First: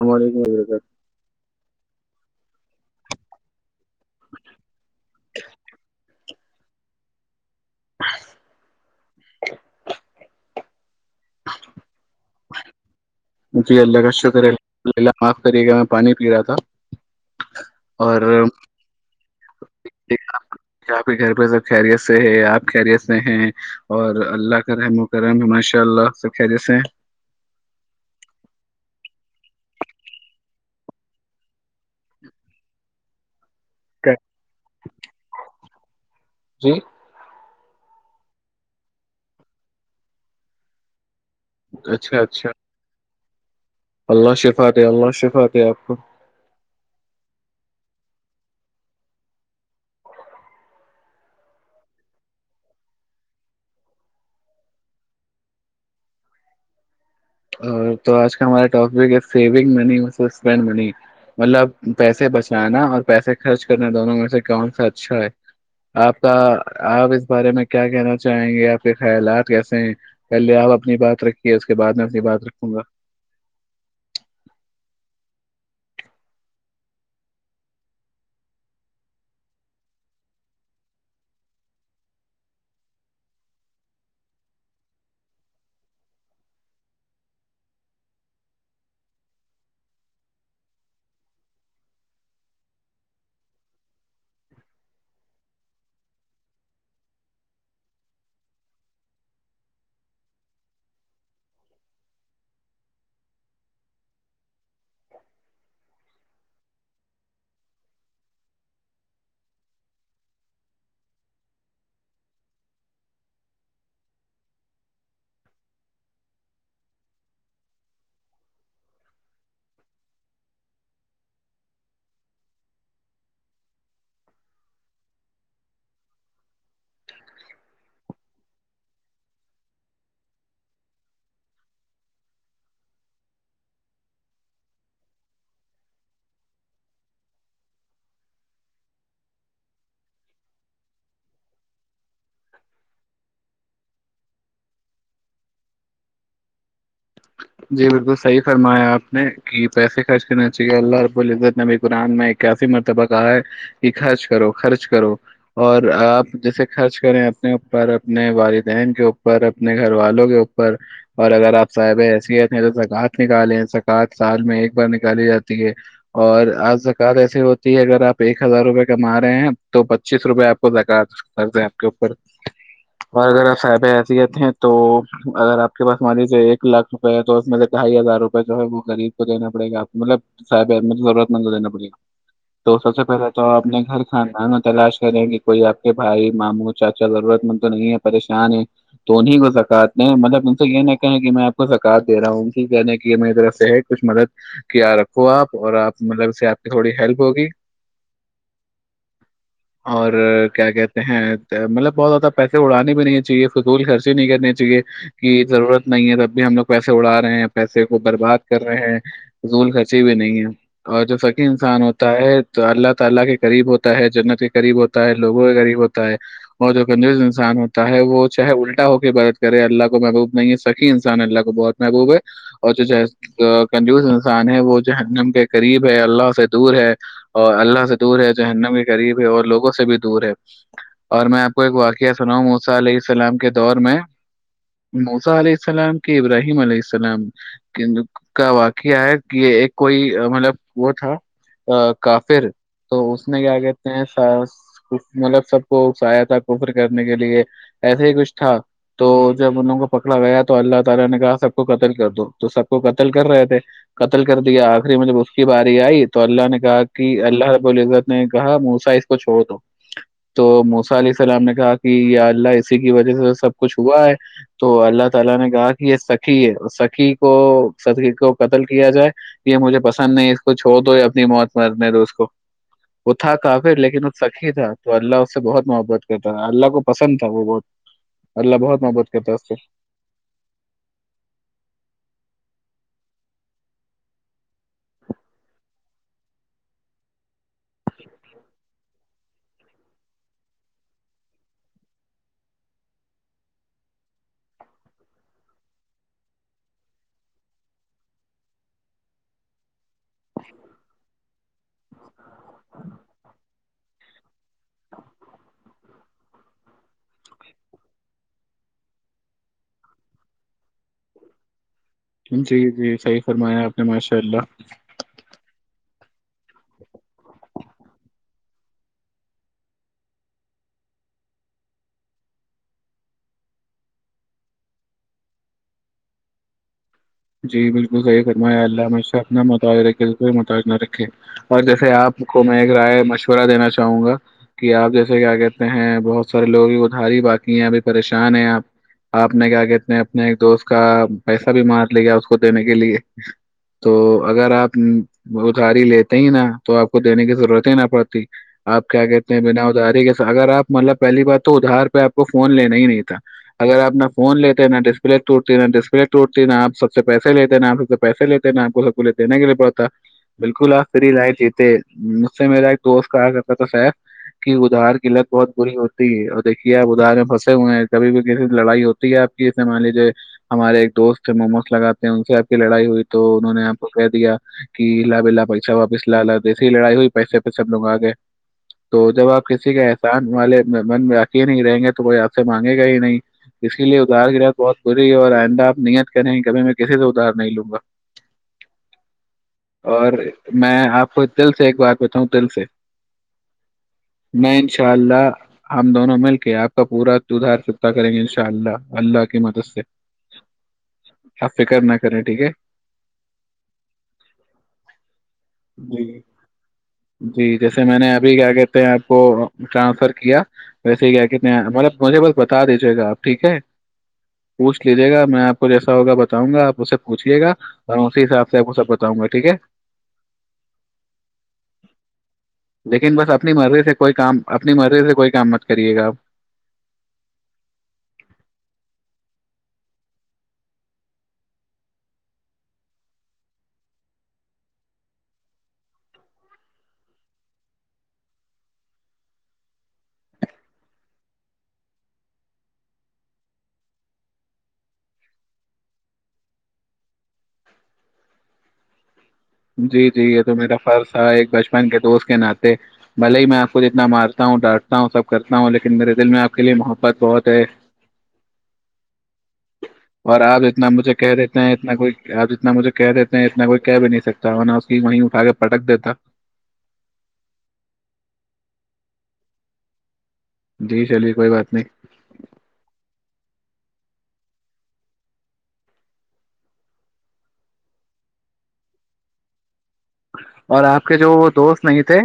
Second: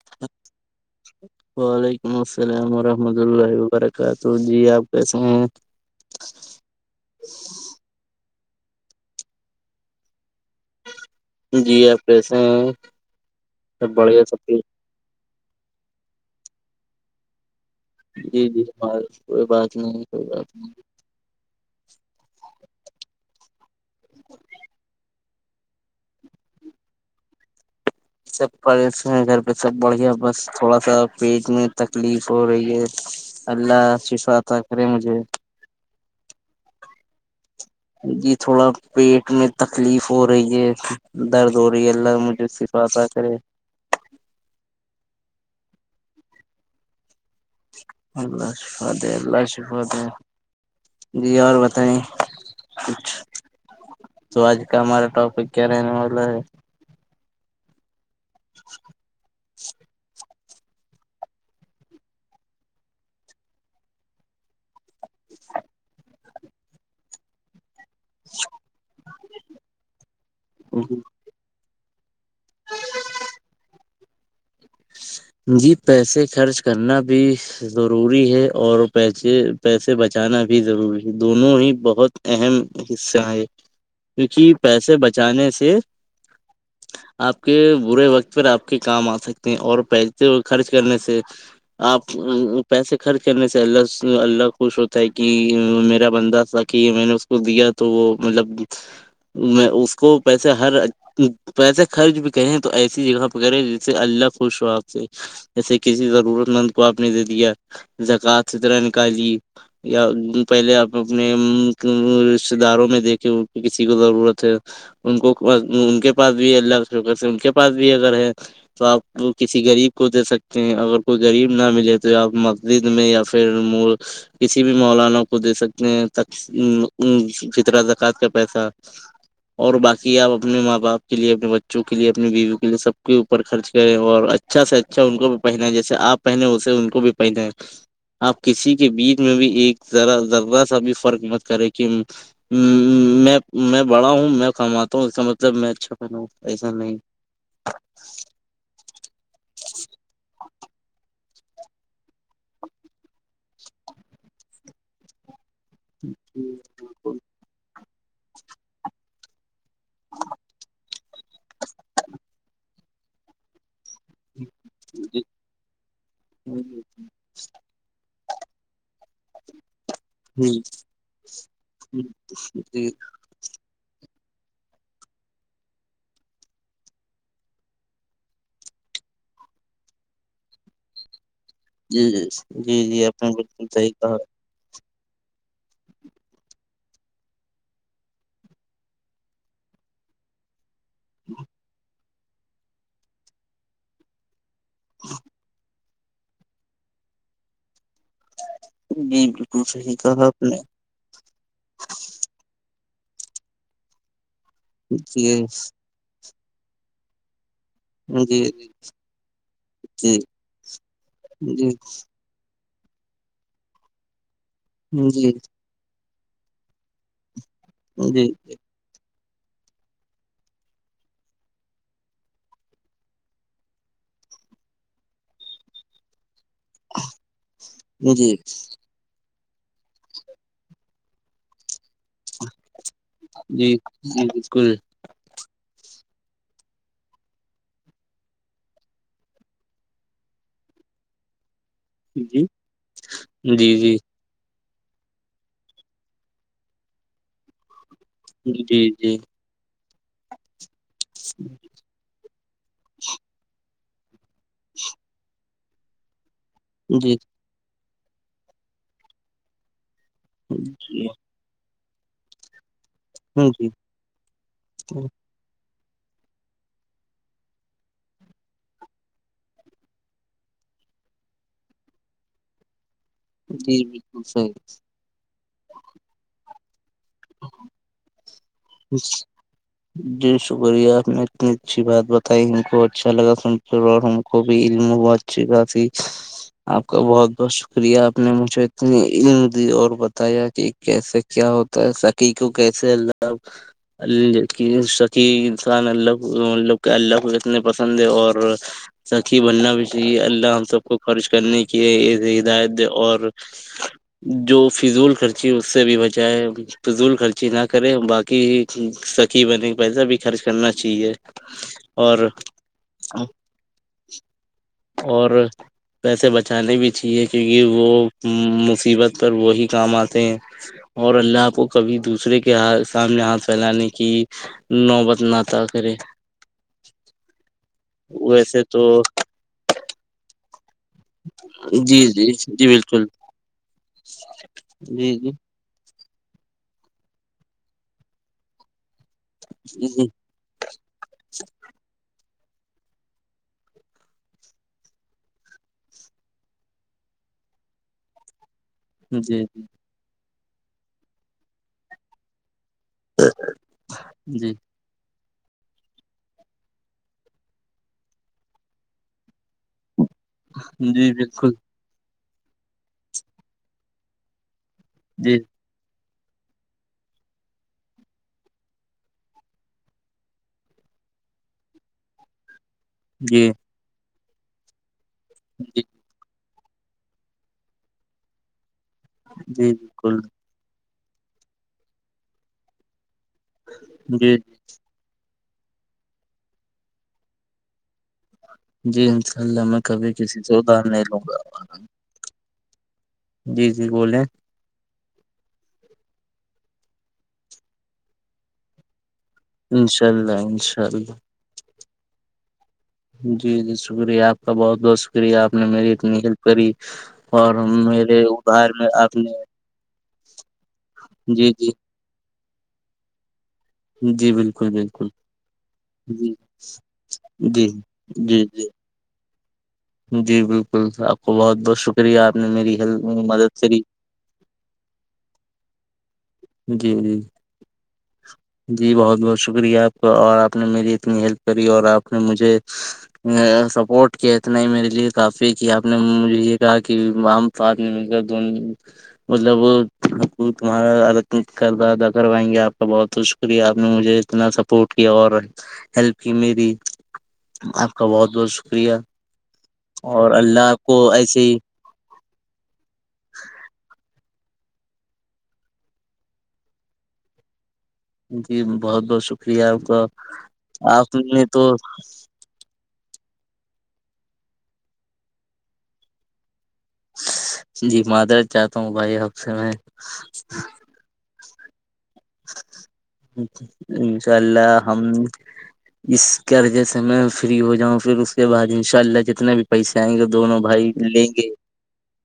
ہم علیکم حضرتر ممئے ہم رحمد اللہ پار کا تو جی آپ کیسے ہیں [unintelligible] [unintelligible] جی آپس ہ ج جی الگ شگر معاف کری گ میں پانی پی رہا تھا اور جی جی ب [unintelligible] کوئی بات نہیں کوئی بات نہیں [unintelligible] آپ کے گھر پہ سب خیریت سے ہے آپ خیریت سے ہیں اور اللہ کا رحم و کرم ہے ماشاء اللہ سے خیریت ہیں [unintelligible] سب پش ہیں گھر پہ سب بڑھیا بس تھوڑا سا پیٹ میں تکلیف ہو رہی ہے اللہ ہیں ششوطا کرے مجھے [unintelligible] جی جی تھوڑا پیٹ میں تکلیف ہو رہی ہے درد ہووری ال اچھا مجھے اچھا سفات تھا سر [unintelligible] اللہ شفات اللہ شفات آپ کو اللہ شفاد ہے اللہ شفاد جی اور بتائییں کچھ تو آج کا ہمارا ٹاپک کیا رہنے والا ہے [unintelligible] ہ [unintelligible] تو آج کا ہمارا ٹاپک ہے سیونگ منی وس [unintelligible] منی مطلب پیسے بچانا اور پیسے خرچ کرنا دونوں میں سے کون سا اچھا ہے آپ کا آپ اس بارے میں [unintelligible] کیا کہنا چاہیں گے آپ کے خیالات کیسے ہیں پہلے آپ ہے اپنی بات رکھیے [unintelligible] بع میں [unintelligible] ب بعات رکھوں گا [unintelligible] جی پیسے خرچ کرنا بھی ضروری ہے اور پیسے پیسے بچانا بھی ضروری ہے دونوں ہی بہت اہم حصہ ہیں کیونکہ پیسے بچانے سے آپ کے برے وقت پر آپ کے کام آ سکتے ہیں اور پ خرچ کرنے سے آپ پیسے خرچ کرنے سے اللہ اللہ خوش ہوتا ہے کہ میرا بندا تھا کہ یہ میں نے اس کو دیا تو وہ مطلب میں اس کو پیسے ہر پیسے خرچ بھی کریں تو ایسی جگہ پہ کرے جس سے اللہ خوش ہو آپ سے [unintelligible] [unintelligible] [unintelligible] اچھا ان کو بھی پہن ہے جیسے آپ پہنے وسے ان کو بھی پہنیں آپ کسی کے بیچ میں بھی ایک ذرا ذرہ سا بھی فرق مت کرے کہ میں میں بڑا ہوں میں کماتا ہوں اس کا مطلب میں اچھا پہناؤں ایسا نہیں جی بالکل صحیح فرمایں آپ نہیں کہ پیسے خرچ کرنا چاہیے اللہ رب العزت نے ابھی قرآن میں ایک ایسی مرتبہ کہا ہے کہ خرچ کرو خرچ کرو [unintelligible] اور آپ جی جیسے خرچ کریں اپنے اوپر [unintelligible] اپنے والدین کے اوپر اپنے گھر والوں کے اوپر اور اگر [unintelligible] صاحب ایسی ہےت نہیں تو س [unintelligible] رات نکالے ہیں ساات [unintelligible] سال میں ایک بار جی نکالی جاتی ہے اور آج زکوات ایسی ہوتی ہے اگر آپ [unintelligible] ایک ہزار روپئے کما رہے ہیں [unintelligible] تو پچیس روپے آپ کو زکا د آپ کے اوپر اور اگر آب [unintelligible] یت ہیں تو اگر آپ کے پاس ہماری سے ایک [unintelligible] لاکھ روپئے تو اس میں سے ڈھائی ہزار روپئے جو ہے وہ غریب کوینا پڑے گاپ مطلباب ضرورت [unintelligible] مینا پڑ گ جی تو جی سب سے جی آپ پہلے نے تو بالکل اپنے صحیح گھر کہا کھانا ہے نا تلاش [unintelligible] کہ کوئی آپ کے بھائی ماموں چاچا ضرورت مند تو نہیں ہے پریشان ہے تو انہیں کو زکات مطلب [unintelligible] سگے ن کہیں گ میں [unintelligible] مقات دے رہا ہوں انی کہنے کہ یہ میری طرف سے ہے کچھ مدد کیا رکھو آپ اور آپ مطلب اس سے آپ کی تھوڑی ہیلپ ہوگی جی بالکل صحیح اور کہا آپ نے کیا کہتے ہیں مطلب بہت زیادہ پیسے اڑانے ب چاہیے فکول خرچ بھی نہیں کرنے جے کہ جی ضرورت نہیں ہے رب بھی ہم لوگ پیسے اڑا رہے ہیں پیسے کو برباد جی جی کر رہے ہیں زول کھنسیی بھی نہیں ہے اور جو سکی جی انسان ہوتا ہے اللہ تعالی کے قریب ہوتا ہے جنت غریب ہوتا ہے جی لوگوں ریب ہوتا ہے اور جوی نان ہوتا ہے وہ جی چاہے الٹا ہو کے بر کرے اللہ کو محبوب نہیں ہے سکین سے انسان اللہ کو بہت محبوب ہے اور جو کنجوز انسان ہے وہ جو نم کے قریب ہے اللہ سے دور ہے اور اللہ سے دور ہے جی جو ہنم کے قریب ہے اور لوگ سے بھی دور ہے اور میں آپ کو ایک واقع کیا سناؤ موسا علیہ السلام کے جی دور میں جی بالکل موسا علیہ السلام کہ ابراہیم علیہ السلام کا واقعہ ہے کہ یہ ایک کوئی مطلب وہ تھا جی کافر تو اس میں کیا جی کہتے جی ہیں مطلب سب کو سایا تھا کوفر کرنے کے لیے ایسے ہی کچھ تھا جی جی تو جی جب انوں کو پکڑا گیا تو اللہ نے کہا سب کو کطل کر دووں تو سب کو قتل کر رہے تھے قتل کر دیا آخری میں جب اس کی باری آئی تو اللہ نے باقی جی اللہ بوولے نے کہا موسا اس کو چھوڑ دو تو موسا جی علیہ السلام نے کہا ج ال کی وجہ سے سب کچھ ہوا ہے تو اللہ تعالی نے کہا یہ سکی ہے سکی کو سی کو قتل کیا جائے یہ مجھے پسند نہیں اس کو چھوڑ دو اپنی موت مرنے دو اس کو وہ تھا کافر جی لیکن وہ بالکل سکی صحیح تھا تو اللہ اس سے بہت محبت کرتا تھا اللہ کو کو پسند تھا وہ بہت اللہ بہت محبت کرتا اس سے جی شکریہ آپ نے اتنی اچھی بات بتائی ان کو اچھا لگا سن کر اور ہم کو بھی علم بہت اچھی خاصی آپ کا بہت بہت شکریہ آپ نے مجھے اتنی علم دی اور بتایا کہ کیسے کیا ہوتا ہے سکی کو کیس ج سے اللہ ال سکی انسان اللہ مب کے اللہ کو اتنے پسند ہے اور سکی بننا بھی جی اللہ ہم سب کو خرچ کرنے کی ہدایت دے اور جو فضول خرچی اس سے بھی بچائے فضول خرچی کرے باقی سکی بنے پیسہ بھی خرچ کرنا چاہیے اور جی جی صحیح فرمایا آپ نے ماشاء اللہ اور پیسے بچ جانے بھی چاہیے کیونکہ وہ مصیبت پر وہی کام آتے ہیں اور اللہ کو کبھی دوسرے دوسرے کے سامنے ہاتھ پھیلانے کی نوبت نتاا کرے جی بالکل صحیح فرما ہے ویسے تو اللہش اپنا متر ر توارے اور جیسے جی آپ جی کو میں جی ایک رائے بالکل مشورہ دینا چاہوں گا کہ آپ جی جیسے جی کیا کہتے ہیں بہت سارے لوگ ادھاری ہی باقی ہیں ابھی پریشان ہیں آپ آپ نے کیا کہتے ہیں جی اپنے ایک دوست کا پیسہ بھی مار اس کو دینے کے لیے تو اگر آپ ادھاری لیتے ہی نا تو آپ کو دینے کی ضرورت ہی نہ پڑتی آپ کیا کہتے ہیں جی بنا اتاری کے اگر آپ مطلب پہلی بات تو ادار پہ آپ کو فون لنے نہیں نہیں تھا اگر آپ نہ فون جی لیتے نہ ڈسپلے توٹتی نا ڈسپلے توٹتی نپ سب سے پیسے لیتے ن آپ سب سے پیسے لیتے ہیںا آپ کو سب کو لیے دینے کے لیےڑتا بالکل آپ جی فری لئے تھ بالکل تھے سے میرا ایک دوست کہا کرتا تھا ساب ادھار کی لت جی بہت بری ہوتی ہے اور دیکھیے آپ ادار میں پھنسے ہوئے ہیں کبھی بھی کسی لڑائی ہوتی ہے آپ کی مان لیجیے ہمارے ایک دوست ہے م لگاتے ہیں ان سے کی لڑائی ہوئی تو جی انہوں نے آپ کو کہہ دیا کہ لالا پیس جی واپس لا جسی لڑائی ہوئی پیسے پہ سب لوگ آگے تو جب آپ کسی جی کے بالکل احسان والے من میں رکے ہی نہیں رہیں گے تو وہ ہاتھ سے مانگے گا ہی نہیں اس کے لیے ادہار جی کیرد بہت بری ہے اور آئ آپ نیت کریں گے کبھی میں کسی سے اتار نہیں لوں گا جی انشاء اللہ میں کبھی اور کسی سے میں ادار نہیں آپ لوں کو گا دل سے ایک بات بتاؤں دل سے جی جی بولےیں ان شاء اللہ ہم دونوں مل کے آپ کا پورا تدھار کتتا کریں گے انشاء اللہ اللہ کی مدد سے انشاء اللہ انشاء اللہ فکر نہ کریں ٹھیک ہے جی جی شکریہ آپ کا بہت بہت شکریہ آپ نے میری جی اتنی ہیلپ کری اور جی جیسے میں نے میرے ابھی کیا ادھار کہتے میں ہیں آپ نے کو ٹرانسفر کیا [unintelligible] ویسے کیا کتنے جی ہیں جی مطلبجھے بول بتا دیجیے گا آپ ٹھیک ہے جی بالکل پوچھ بالکل لیجے گا میں آپ کو جیسا ہوگا ب جی بتاؤںاپ اس سے پوچھیے گا جی اسی جی حساب سے جی آپے بتاؤں گا کہ ٹھیک ہے جی بالکل آپ کو بہت بہت شکریہ آپ نے میری ہیلپ لیکن بس اپنی مدد کری مرضی سے کوئی کام اپنی مرضی سے کوئی کام مت کریے گا آپ جی جی جی بہت بہت شکریہ آپ کا اور آپ نے میری اتنی ہیلپ کری اور آپ نے مجھے سپورٹ کیا اتنا ہی میرے لیے کافی کہ آپ نے مجھے یہ کہا کہ عام فدمی مل کر دونوں مطلب ح تمہارا کردہ ادا کروائیں گے آپ کا بہت بہت ش شکریہ آپ نے مجھے اتنا سپورٹ کیا اور ہیلپ کی میری آپ کا بہت بہت شکریہ جی جی اور یہ تو اللہ میرا آپ فرض کو تھا ایسے ایک ہی بچپن کے دوست کیانات بھلے ہی میں آپ خ جتنا مار تا ہوں ڈانٹتا ہوں سب کرتا ہوں لیکن میرے دل میںپ کے لیے محبت بہت ہے جی بہت بہت شکریہ آپ کا اور اتنا آپ مجھے کہہ نے دیتے تو ہیں اتنا کوئی آپ جتنا مجھے کہہ دیتے ہیں اتنا کوئی کہہ بھی نہیں سکتا ا اس کی وہیں اٹھا کے پٹک دیتا جی مادرس جاتا ہوں بھائی آپ سے میں جی چلیے کوئی بات نہیں [unintelligible] انشاء اللہ ہم اس قرضے سے میں فری ہو جاؤں پھر اس کے بعد انشاء اللہ جتنے بھی پیسے آئیں گے دونوں اور بھائی آپ کے لیں جو گے دوست نہیں تھے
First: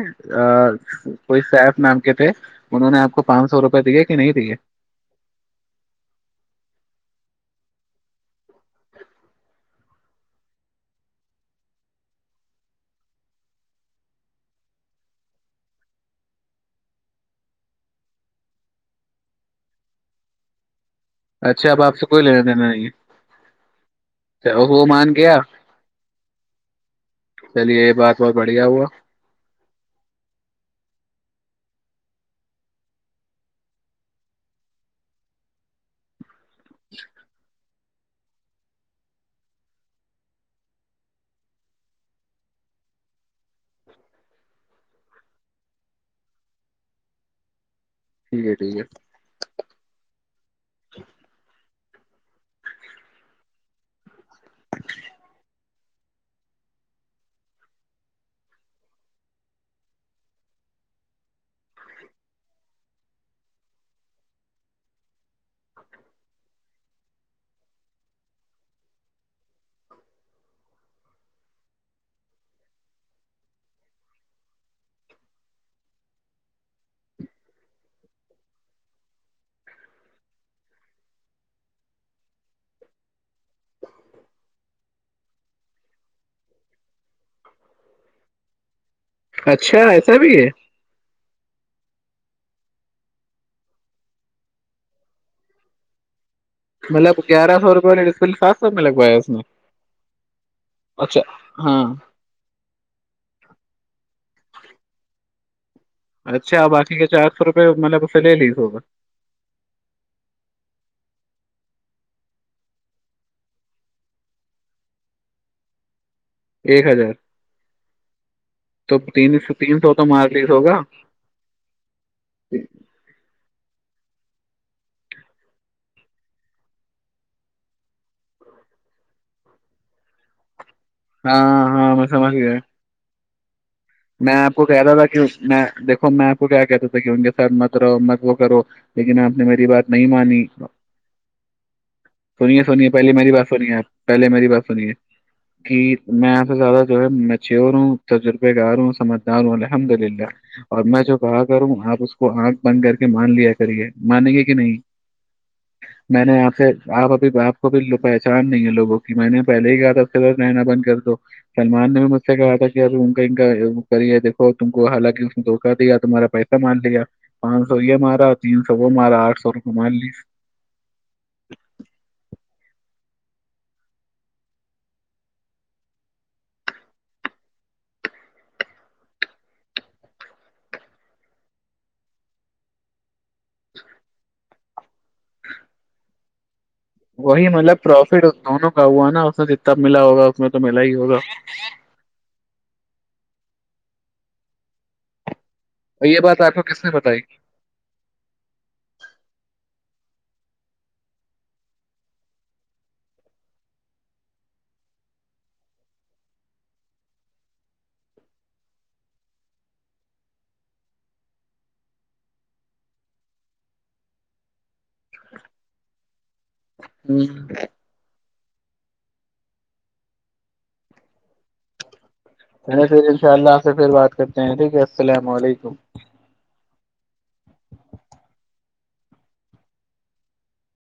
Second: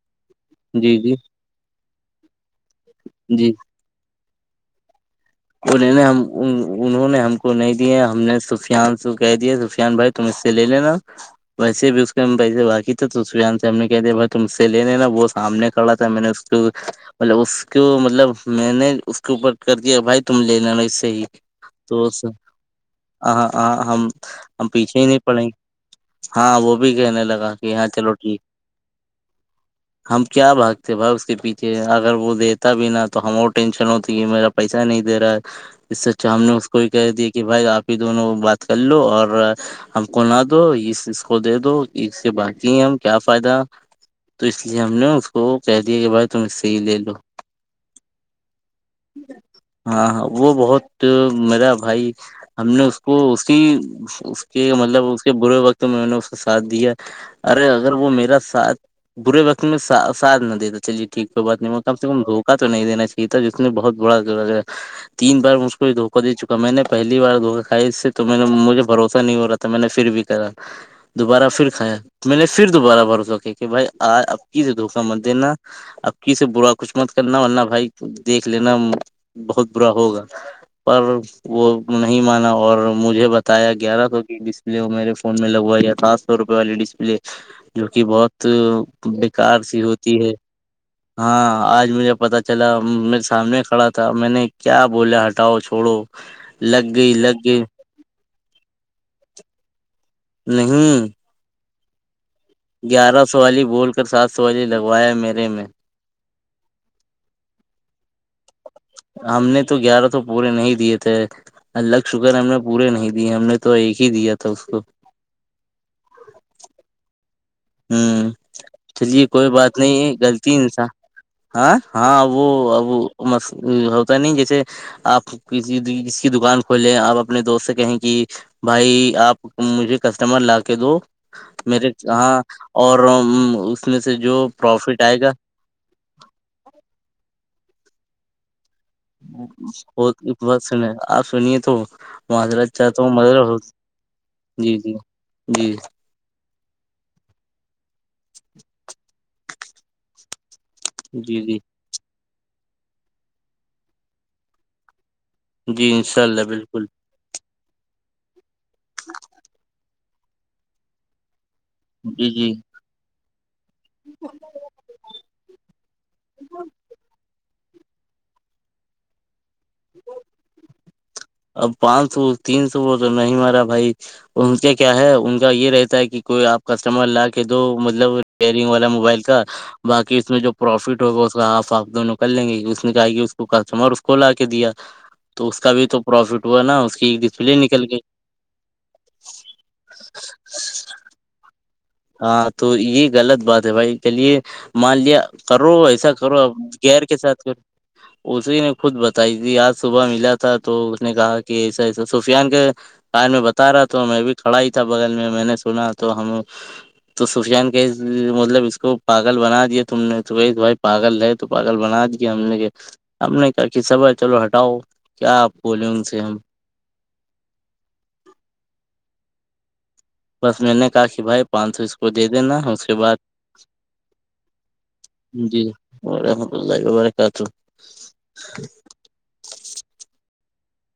جی جی کوئی سیف نام کے تھے انہوں نے آپ کو پانچ سو روپئے دیے کہ نہیں دیے وہ ل ہم انہوں نے ہم کو نہیں دیے ہم نے سفیان سے کہہ دیا سفیان بھائی تم اس سے لے لینا ویسے بھی اس کے پیسے باقی تھے تو سفیان سے ہم نے کہہ دیا بھائی تم سے لے لینا وہ سامنے کھڑا تھا میں نے اس کو مطلب اس کو مطلب میں نے اس کے اوپر کر دیا بھائی تم لےینا اچھا اب آپ تو سے کوئی لینا دینا نہیں ہے اچھا، ہم وہ پیچھے ہی مان نہیں گیا پڑیں ہاں وہ بھی کہنے لگا کہ چلیے ہاں یہ چلو بات بہت ٹھیک بڑھیا ہوا ہم کیا بھاگتے بھائی اس کے پیچھے کہ اگر وہ دیتا بھی نا تو ہم اور ٹینشن ہوتی کہ میرا پیسہ نہیں دے رہا ہے اس سے تو ہم نے اس کو ہی کہہ دیا کہ بھائی آپ پھر دونوں بات کر لو اور ہم کو نہ دو اس اس کو دے دو اس سے باتی ہیں ہم کیا فائدہ تو اس لیے ہم نے اس کو کہہ دیا کہ بھائی تم اس سے ہی لے لو ٹھیک ہے ٹھیک ہے ہاں ہاں وہ بہت میرا بھائی ہم نے اس کو اسی اس کے مطلب اس کے برے وقت میں نے اس کو ساتھ دیا ارے اگر وہ میرا ساتھ برے وقت میں ساتھ نہ دیتا چلیے ٹھیک کوئی بات نہیں کم سے کم دھوکہ تو نہیں دینا چاہیے تھا جس نے بہت برا کیا تین بار مج کو دھوکا دے چکا میں نے پہلی بار دھوکا کھیا اس سے تو میں نے مجھے بھروسہ نہیں ہو رہا تھا میں نے پھر بھی کرا دوبارہ پھر کھایا میں نے پھر دوبارہ بھروسہ کیا کہ بھائی ابکی سے دھوکا مت دینا ابکی سے برا کچھ مت کرنا ورنہ بھائی دیکھ لینا بہت برا ہوگا پر وہ نہیں مانا اور مجھے بتایا گیارہ سو کی ڈسپلے وہ میرے فون میں لگوایا سات سو روپے والی ڈسپلے جو کہ بہت ہے بیکار اچھا سی ہوتی ایسا ہے بھی ہاں آج مجھے پتتا چلا میرے سامنے کھڑا تھا تھا میں نے کیا بول ہٹاؤ چھوڑو لگ گئی مطلب لگ گیارہ گئی سو روپئے لس سا سب میں لگوایا اس میں نہیں ہاں گیارہ سو والی بول کر سات سو والی لگوایا میر نے میں اچھا باقی کے چ آھ سو روپئے مطلب اسے لے لیس ہوگا ہم نے تو گیارہ تو پورے نہیں دیے تھے اللہگ شکر ہم نے پورے نہیں دیے ہم نے تو ایک ہی دیا تھا اس کو ایک ہزار ہوں تو چلیے تین کوئی بات تین سو تو نہیں مار غلط لیس ہوگا انسا ہاں ہاں وہ اب مس پت نہیں جیسے آپ کسی ک کی دکان کھولے آپ اپنے دوست سے کہیں کہ بھائی آپ مجھے کسٹمر لا کہ دو ہاں میرے میں سمجھ ہاں گیا اورم میں آپ کو کہ رہتا تھا کہ میں دیکھو میں آپ کو کیا کہتا تھا کہ ان کے سڈ متر م وہ کر لیکن آپ نے میری بات نہیں مانی بہت سنے آپ سنیے تو سنیے معذرت سنیے چاہتا ہوں پہلے میری مگر بات سنیے آپ پہلے میری بات جی سنیے جی جی کہ میںپ زیادہ جو ہے میں چیور ہوں تجربے کے اروں سمجتار الحمد للہ اور میں جو جی کہا جی کر ہوں آاں کو آنکھ بند کر کے مان لیا کرے مانیں گے کہ نہیں جی انشاء میں نے اللہ یہاں سے بالکل آپ ابھی آپ کب لوپے نہیں ہے لوگوں کی میں نے پہلے ہی کہا تھا کلر رہنا بند کر دو سلمان نے بھی مجھ جی سے جی کہا تھا کہ اب کہیں گ کریے دیکھو تم کو حالانکہ اس دکا دیا تمہارا پیسہ مان لیا پانچ سو یہ مارا اور تین سو وہ مارا آٹھ سو ہم مان لی اب پانچ سو تین سو وہ تو نہیں مارا بھائی ان کے کیا ہے ان کا یہ رہتا ہے کہ کوئی آپ کسٹمر لا کے دو مطلب رپرنگ والا موبائل کا باقی اس میں جو پروفٹ ہوگا اس کا آف آپ دونوں کر لیں گے اس نے کہا کہ اس کو کسٹمر اس کو لا کے دیا تو اس کا بھی تو پر وہی مطلب پروفٹ دونوں کا ہوا نا اس میں جتنا ملا ہوگا اس میں تو ملا ہی ہوگا ہاں تو یہ غلط بات ہے بھائی چلیے مان لیا کرو ایسا یہ کرو بات اب آپ کو کس نے گیر کے بتائی ساتھ کرو اسی نے خود بتائی تھی آج صبح ملا تھا تو اس نے کہا کہ ایسا ایسا سفیان کے کار میں بتا رہا تھا میں بھی کھڑا ہی تھا بغل میں میں نے سنا تو ہم تو سفیان کہ مطلب اس کو پاگل بنا دیا تم نے تو کہ بھائی پاگل ہے تو پاگل بنا دیا ہم نے کہ ہم نے کہا کہ سب ہے چلو ہٹاؤ کیا آپ بولے ان سے ہم ہوں بس میں نے کہا کہ بھائی پانچ سو اس کو دے دینا چ اس کے پھر بعد انشاء اللہ سے پھر بات کرتے ہیں ٹھیک ہے السلام علیکم لگ گ مارے کا تو